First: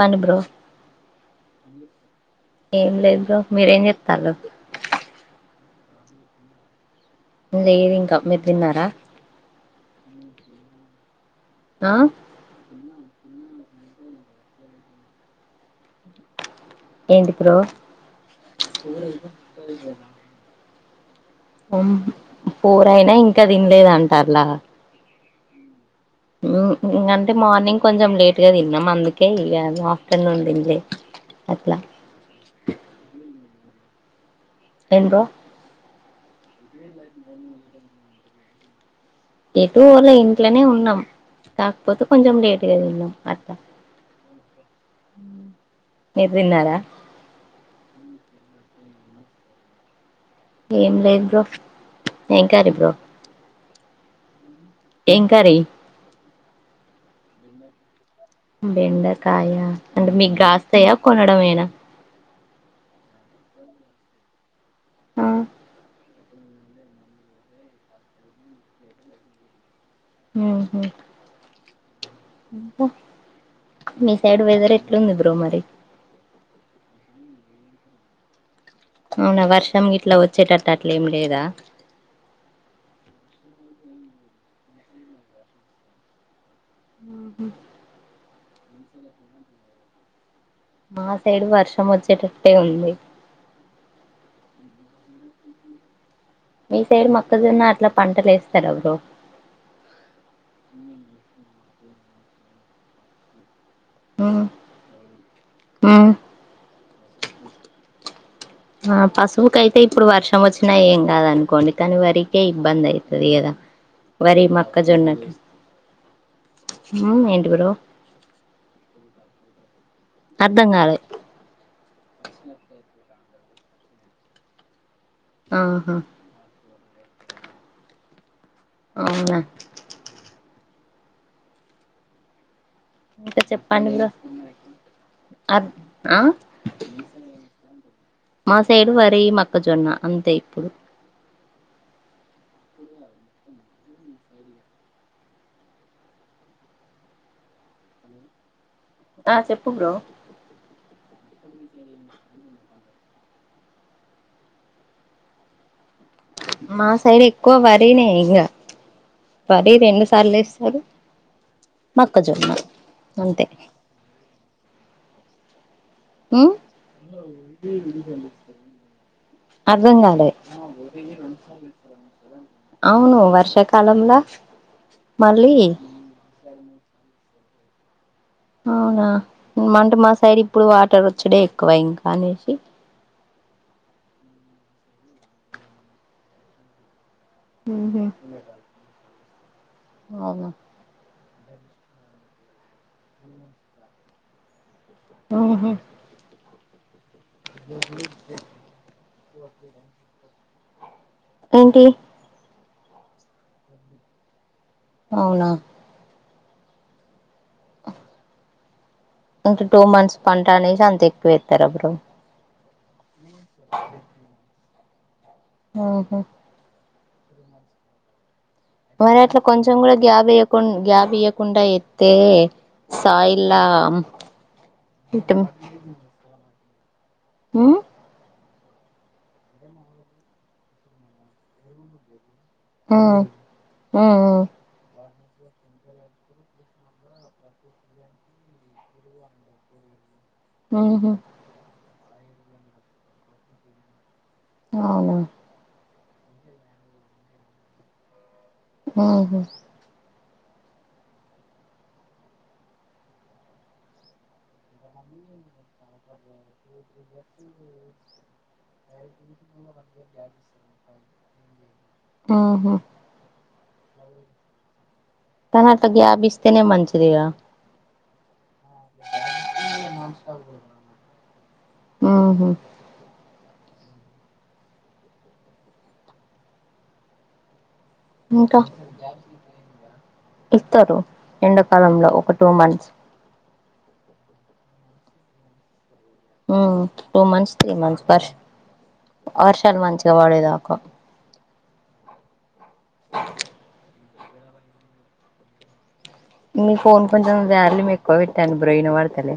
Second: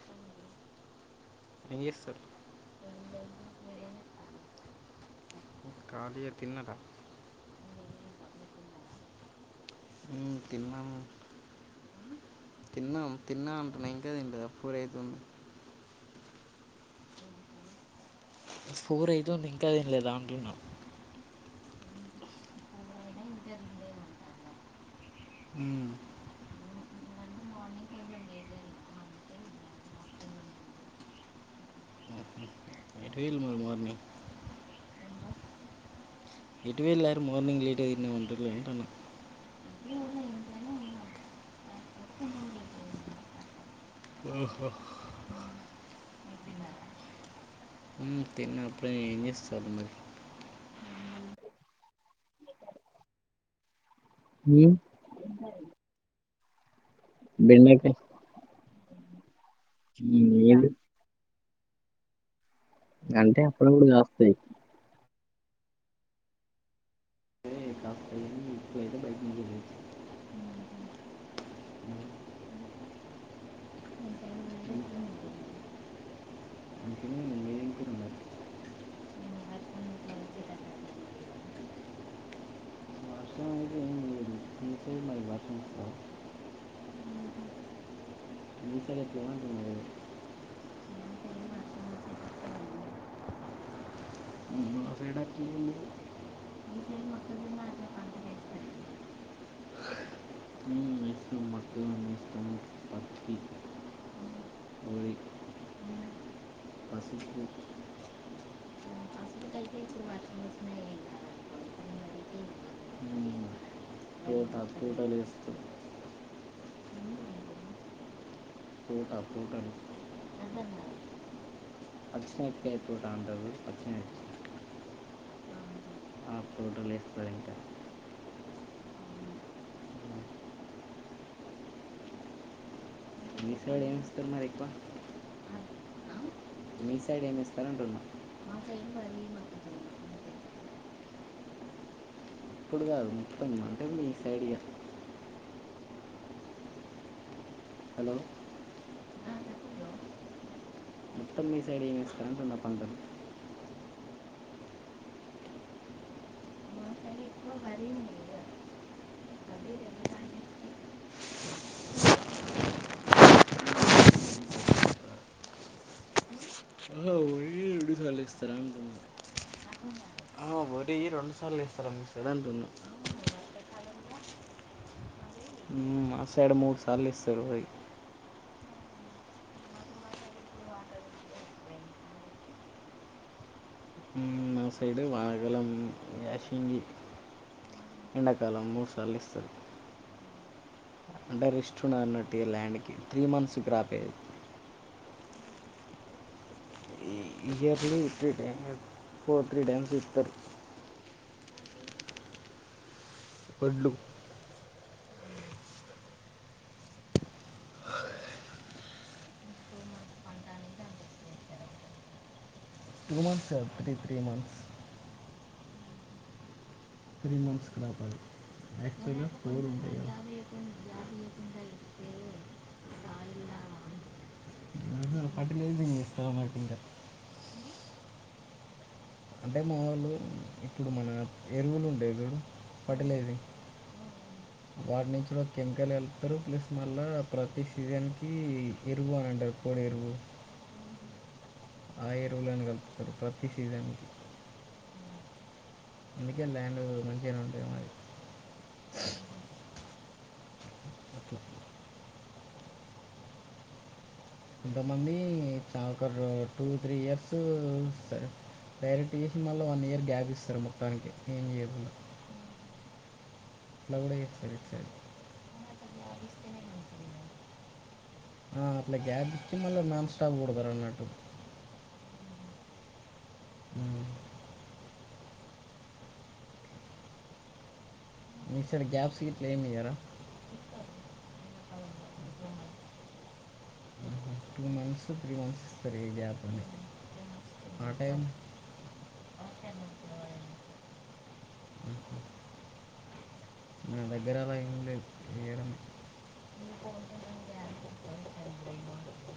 పని బ్రొ ఏం చేస్తరు? ఏం లేదు బ్రో మీరేం చేత్తండారు? కాళియ తిన్నదా? లేదు ఇంకా మీరు తిన్నారా? మ్ తిన్నాము ఆ తిన్నాం తిన్నాం. నైన్కే గ తింటా పూరి అయితుంది. ఏంటి బ్రో? ఫోర్ అయితుంది ఇంకా తినలేదా అంటున్నా ఉమ్ ఫోర్ అయినా ఇంకా తినలేదా అంటాళ్ల. మ్ మ్. ఇంగ్ అంతే మార్నింగ్ కొంచెం లేట్గా తిన్నాం అందుకే ఇగ ఆఫ్టర్నూన్ తిన్లే. అట్లా ఎటు పొయిల్ మరి మార్నింగ్? ఏం బ్రో ఎటువెళ్ళారు మార్నింగ్ లేట్ అయింది అంటన్నా? ఎటు పోలే ఇంట్లోనే ఉన్నాం కాకపోతే కొంచెం లేట్గా తిన్నాం అట్ట. ఒహో మీర్ తిన్నరా? మ్. తిన్న అప్పుడే ఏం చేస్తర్ మరి ఏం లేదు బ్రో ఏం కర్రీ బ్రో? మ్ ఏం కర్రీ? బెండకాయ్ బెండకాయ అంటే మీకు ఏది కాస్తాయా కొనడమేనా? అంటే అప్పుడప్పుడు కాస్తాయ్. ఆఫ్టర్ నూన్ పోయ్యేసి బైట [unintelligible] మ్ హు పొ మీ సైడ్ వెదర్ ఎట్లుంది బ్రో మరి? అంటే అవునా వర్షం గిట్లా వచ్చేటట్టు అట్ల ఏమి లేదా? వర్షం అయితే ఏం లేదు మీ సైడ్ మరి వర్షం వస్తుందా మ్ హు మీ సైడ్ ఎట్లా ఉంటుంది మరి మా సైడ్ వర్షం వచ్చేటట్టే ఉంది. మా సైడ్ అట్లా ఏం లేదు మీ సైడ్ మొక్కజొన్న అట్లా పంటలు వేస్తార బ్రో. మేము ఉమ్ వేస్తాం మక్క వేస్తాం పత్తి ఉమ్ వరి ఉమ్ పసుపు ఆ పశువుకైతే ఇప్పుడు వర్షం వచ్చినా ఏం కాదనుకోండి కానీ వరికే ఇబ్బంది అయితాది కదా? పూట పూటలేస్తూ మ్ ఏంటి బ్రో తోట తోటలు అర్ధం కాలే దాండేవు పచ్చిమిర్చి ఆహా వేస్తారు ఇంకా అవునా ఉమ్. ఇంకా మీ సైడ్ చెప్పండి ఏం బ్రో వేస్తారు మరి ఎక్కువ అద్ ఆ మీ సైడ్ ఏం చేస్తరు అంటున్నా? మా సైడు వరి మొక్కజొన్న అంతే ఇప్పుడు ఇప్పుడు కాదు మొత్తం అంటే మీ సైడ్ ఇగ హలో ఆ చెప్పు బ్రో మొత్తం మీ సైడ్ ఏం ఏస్తారు అంటున్న పంటలు మా సైడ్ ఎక్కువ వరినే ఇంకా వరి రెండు సార్లు ఎస్తారు మక్కజొన్న అంతే ఉమ్ ఇస్తర అంటున్న అర్ధం కాలే సార్లు ఇస్తారా మీ సైడ్ అంటున్నా అవును వర్షక కాలం ల మ్ మా సైడు మూడు సార్లు ఇస్తారు వరి అవునా అంటే మా సైడ్ ఇప్పుడు వాటర్ వచ్చుడే ఎక్కువ ఇంకా అనేసి నా సైడు వానకాలం యాషింగి ఉహు ఎండాకాలం మూడు సార్లు ఇస్తారు అవును అంటే రెస్ట్ ఉండదు అన్నట్టు ల్యాండ్కి త్రీ మంత్స్కి క్రాపే ఆహా yearly three times four three times ఇస్తారు ఏంటి వడ్లు అవునా అ హ్ ఇంకా టూ మంత్స్ పంట అనేసి అంత ఎక్కువ వేస్తారా బ్రో టూ మంత్స్ కాదు త్రీ త్రీ మంత్స్ ఆహా త్రీ మంత్స్ క్రాప్ అది మరి యాక్చువల్గా అట్లా ఫోర్ కొంచెం ఉంటాయి కూడా కదా గ్యాబ్ ఇయ్యకుండా గ్యాప్ ఇయ్యకుండా ఎత్తే సాయిల్లా ఉంహు పంట లేనిది [unintelligible] ఉమ్ అంటే మా వాళ్లు ఇప్పుడు మన ఎరువులు ఉండేవి చూడు ఉమ్ ఫర్టిలైజింగ్ ఉమ్ ఉమ్ వాటి నుంచి కూడా కెమికల్ కలుపుతారు ప్లస్ మళ్ళా ప్రతి సీజన్కి ఎరువు అని అంటారు పొడి ఎరువు [inaudible] ఉమ్ హు ఆ ఎరువులని కలుపుతారు ప్రతి సీజన్కి అవును అందుకే ల్యాండ్ మంచిగానే ఉంటుంది మాది ఉమ్ హు ఓకే ఎంత మంది కాకరు టూ త్రీ ఇయర్స్ ఇస్తారు డైరెక్ట్ చేసి మళ్ళ వన్ ఇయర్ గ్యాప్ ఇస్తారు మొత్తానికె, [unintelligible] ఆహా [unintelligible] తరువాత గ్యాప్ ఇస్తేనే మంచిది కదా ఆ అట్లా గ్యాప్ ఇచ్చి మళ్ళీ నాన్ స్టాప్ కోడతారు అన్నట్టు, ఉ ఊ ఇంకా మిస్డ్ గ్యాప్స్ గిట్ల ఎం ఇస్తారు ఎండకాలంలో ఒక two months two months three months ఇస్తారు ఏ గ్యాప్ ఉ అని టూ మంత్స్ త్రీ ఆ మంత్స్ టైం పర్శ వర్షాలు మంచిగా పడేదాకా [unintelligible] నా దగ్గర అవేమి లేవు క్లియర్ ఉంది. మీ ఫోన్ కొంచెం వాల్యూమ్ ఎక్కువ పెటండి బ్రో వినపడతలే,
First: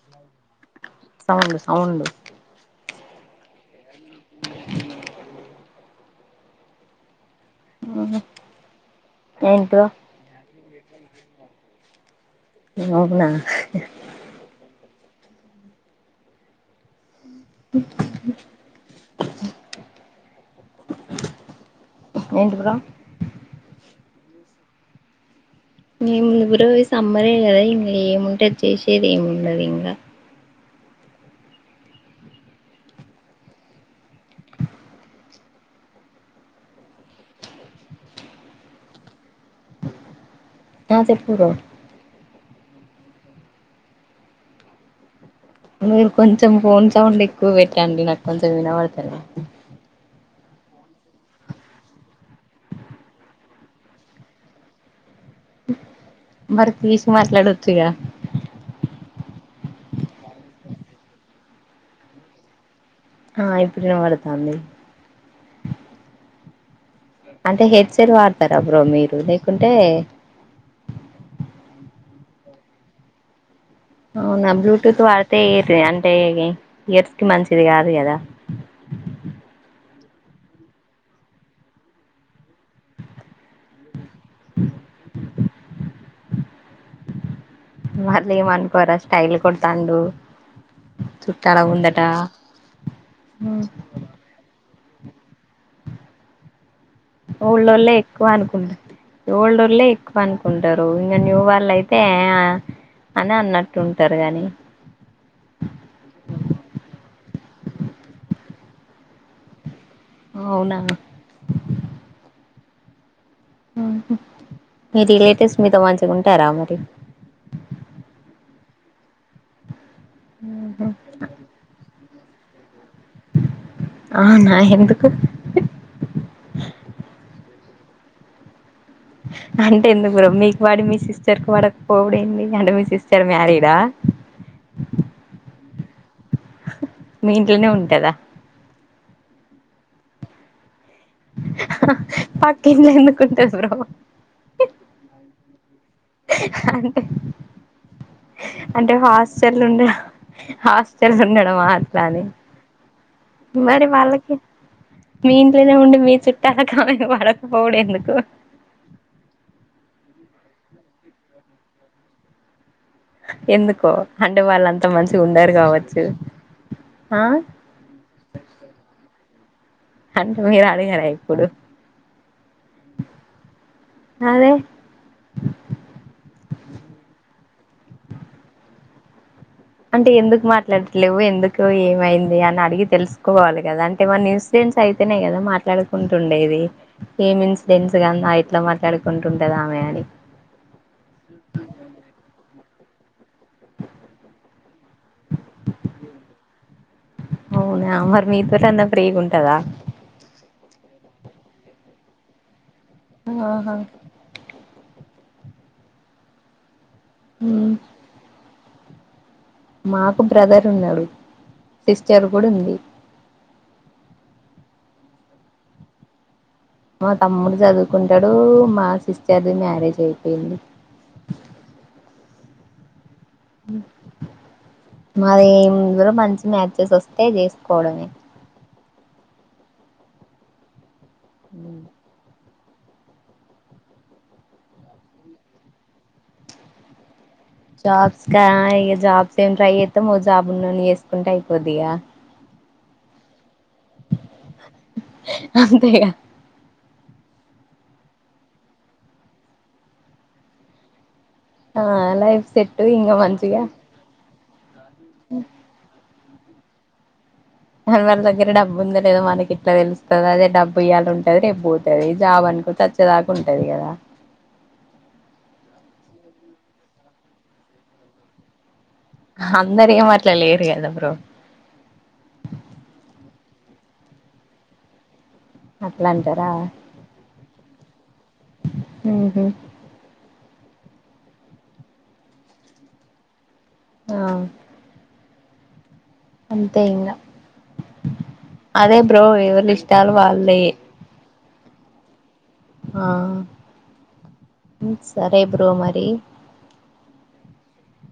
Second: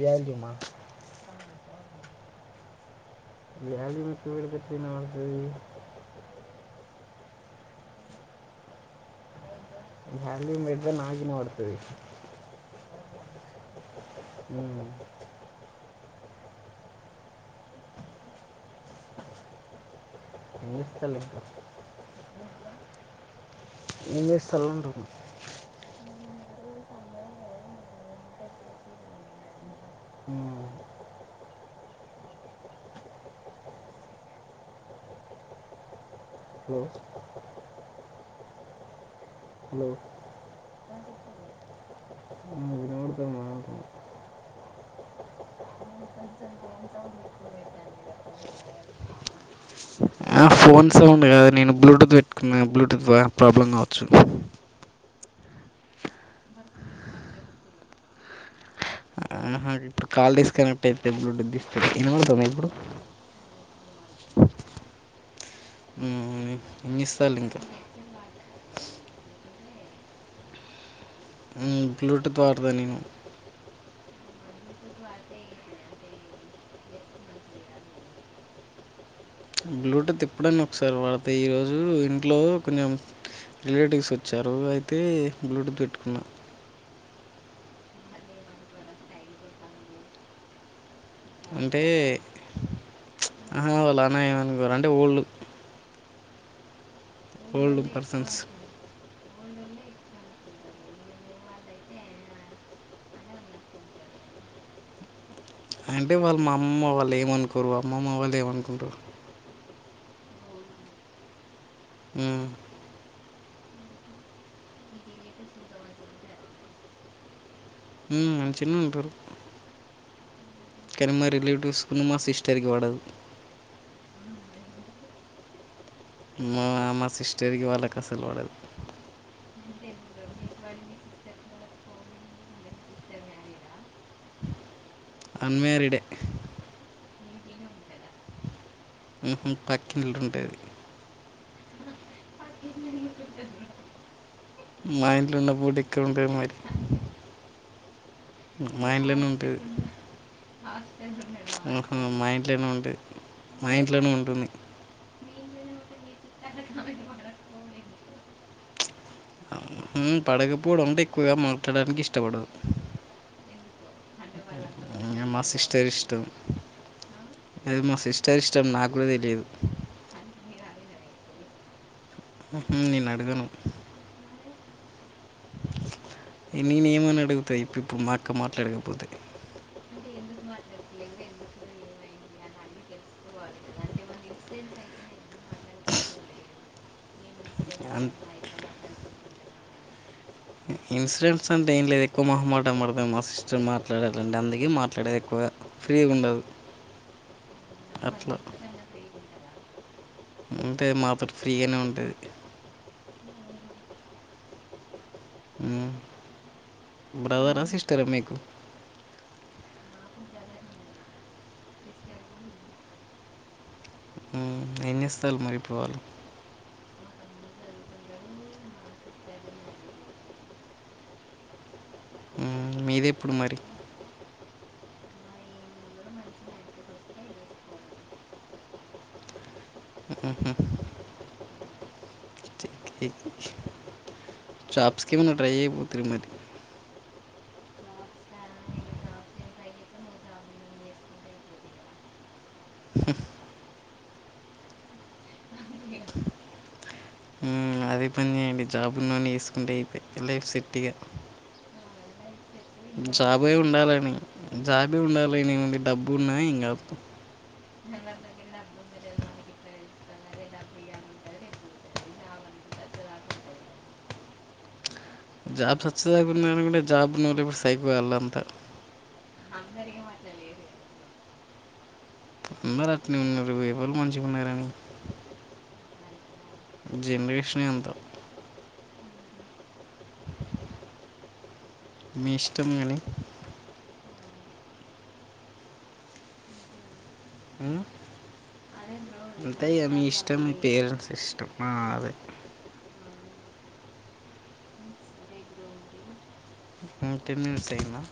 వ్యాల్యూమా సౌండ్ సౌండ్ వ్యాల్యూ ఎక్కువ పెడితే మాకు ఉహు వ్యాల్యూ పెడితే నాకు వినబడుతది. అవునా హు [unintelligible] వినిపిస్తాలే, ఏంటి బ్రో ఏం చేస్తాళ్ళు మేము ఇవరో సమ్మరే కదా ఇంగా ఏముంటది ఇగా చేసేది ఏముండదు ఇంగా, ఊ హలో హలో ఆ చెప్పురా ఎంలే వినపడుతుందా అంటున్న మీరు కొంచెం ఫోన్ సౌండ్ ఎక్కువ పెట్టండి నాకు కొంచెం వినబడతది, ఆ ఫోన్ సౌండ్ కాదా నేను బ్లూటూత్ పెట్టుకున్నా బ్లూటూత్ ప్రాబ్లమ్ కావచ్చు, మరి తీసి మాట్లాడొచ్చుగా, ఇప్పుడు కాల్ డిస్కనెక్ట్ అయితే బ్లూటూత్ తీస్తే వినపడుతుందా ఇప్పుడు ఆ ఇప్పుడు వినపడతాంది. ఉమ్, ఏం చేస్తారు ఇంకా అంటే హెడ్ సెట్ వాడతారా బ్రో మీరు లేకుంటే హు బ్లూటూత్ వాడదా నేను అవునా బ్లూటూత్ వాడితే ఏ అంటే ఇయర్స్ కి మంచిది కాదు కదా, [unintelligible] బ్లూటూత్ ఎప్పుడనా ఒకసారి వాడతా ఈరోజు ఇంట్లో కొంచెం రిలేటివ్స్ వచ్చి, వచ్చారు అయితే బ్లూటూత్ పెట్టుకున్నా, వాళ్లు ఏం అనుకోరా స్టైల్ కొడుతాండు. అంటే అ వాళ్ళ అలా ఏమనుకోరు అంటే ఓల్డ్ ఓల్డ్ ఓళ్లే ఎక్కువ అనుకుంటరు, ఓల్డ్ ఓళ్లే ఎక్కువ అనుకుంటారు ఇంకా న్యూ వాళ్ళు అయితే, అని అన్నట్టు ఉంటారు గాని అంటే వాళ్ళు మా అమ్మమ్మ వాళ్ళు ఏమనుకోరు అమ్మమ్మ వాళ్ళు ఏమనుకుంటారు ఓ అవునా మ్ ఉంహు మీ రిలేటివ్స్ మీతో మంచిగా ఉంటారా మరి మ్ మంచిగానే ఉంటారు కానీ మా రిలేటివ్స్ కూనీ మా సిస్టర్ కి పడదు ఆ నా ఎందుకు మా నాన్న సిస్టర్కి వాళ్ళకి అసలు పడదు అంటే ఎంత దూరం మీకు వాడి మీ సిస్టర్ కి వాడక పోవుడు ఏంది అంటే మీ సిస్టర్ మ్యారీడా అన్మ్యారీడే మీ ఇంట్లోనే ఉంటదా ఈ ఈ పక్కిఇంట్ల ఉంటది. పక్కనే ఎందుకు ఉంటది బ్రో, మా ఇంట్లో ఉన్న పూట ఇక్కడుంటే మరి మా అంటే ఇంట్లోనే ఉంటది హాస్టల్ ఉండ హాస్టల్ ఉండడమా మా అట్లా అని ఇంట్లోనే ఉంటది మా మరి ఇంట్లోనే వాళ్ళకి ఉంటుంది మీ ఇంట్లోనే ఉండి మీ చుట్టాలకు ఆమెకి పడకపోవుడు ఎందుకు మ్ పడకపోవడం ఉంటే ఎక్కువగా మాట్లాడడానికి ఇష్టపడరు ఎందుకో అంటే వాళ్ళంతా మా సిస్టర్ ఇష్టం ఆ అది మా సిస్టర్ ఇష్టం నాకు కూడా తెలియదు అంటే మీరు అడిగారా ఎప్పుడు ఉంహు నేను అడగను అదే నేనేమని అడుగుతాయి ఇప్పు ఇప్పుడు మాక్క మాట్లాడకపోతే అంటే ఎందుకు మాట్లాడట్లేవు ఎందుకు ఏమైంది అని అడిగి తెలుసుకోవాలి కదా అంటే వన్ ఇన్స్ ఫిక్స్ అయితేనే కదా మాట్లాడుకుంటుండేది ఏమి ఇన్సిడెంట్స్ అన్ కద ఇట్లా మాట్లాడుకుంటుండదా పోయాలి ఇన్సిడెంట్స్ అంటే ఎం లేదేక్కువ మొహమాటం పడుతుంది మా సిస్టర్ మాట్లాడాలంటే అందుకే మాట్లాడేది ఎక్కువగా ఫ్రీగా ఉండదు అవునా మరి అట్లా. మీతోట నా ఫ్రీ గా ఉంటదా అంతే మాతోటి ఫ్రీగానే ఉంటది ఆహా బ్రదర్ ఆ ఉమ్. సిస్టర మీకు మాకు బ్రదర్ ఉన్నాడు సిస్టర్ కూడా ఉంది ఎం చేస్తాలు మరి ఇప్పుడు వాళ్ళు మా తమ్ముడు చదువుకుంటాడు మా సిస్టర్ది మ్యారేజ్ అయిపోయింది మీదేప్పుడు మరి మాదే ఇరు మంచి మ్యాచెస్ వస్తే చేసుకోవడమే ఊహు మ్ కే జాబ్స్ కేమో ట్రై చెయిపోతుర్రు మరి జాబ్స్ కా ఇక జాబ్స్ ఏమి ట్రై చేత్తము ఓ జాబ్ ఉనోన్నీ చేసుకుంటే అయిపోద్దిగా ఇక అంతేగా ఏండి జాబ్ వున్నోని చేసుకుంటే అయిపోయి లైఫ్ సెట్టిగా ఆ లైఫ్ సెట్టు ఇంకా మంచిగా జాబ్ ఉండాలి నే డబ్బు ఉన్నా ఇంగా అందరి దగ్గర డబ్బు ఉందొ లేదా మనకి ఇట్లా తెలుస్తుంది అదే డబ్బు ఇయాల ఉంటది రేపూ పోతది జాబ్ అంట చచ్చేదాకుంటది కదా జాబ్ సచ్చేదాకా ఉంది అనుకుంటే జాబ్ ఉన్నవాళ్లు ఇప్పుడు సైకో అంత అందరేమి ఆట్లా లేరు కదా బ్రో అందరు అట్నే ఉన్నారు ఇప్పుడు ఎవరూ మంచిగా ఉన్నారని అట్లంటార జిన్ రేషనే అంత ఊహు మీ ఇష్టం గని ఆ అంతే ఇంగా మ్మ్. అదే బ్రో అంతే ఎవరి ఇగ మీ ఇష్టాలు ఇష్టం మీ వాళ్ళయి పేరెంట్స్ ఇష్టం ఆ అదే ఆ సరే బ్రో మరి మీ టెన్ మినిట్స్ అయిందా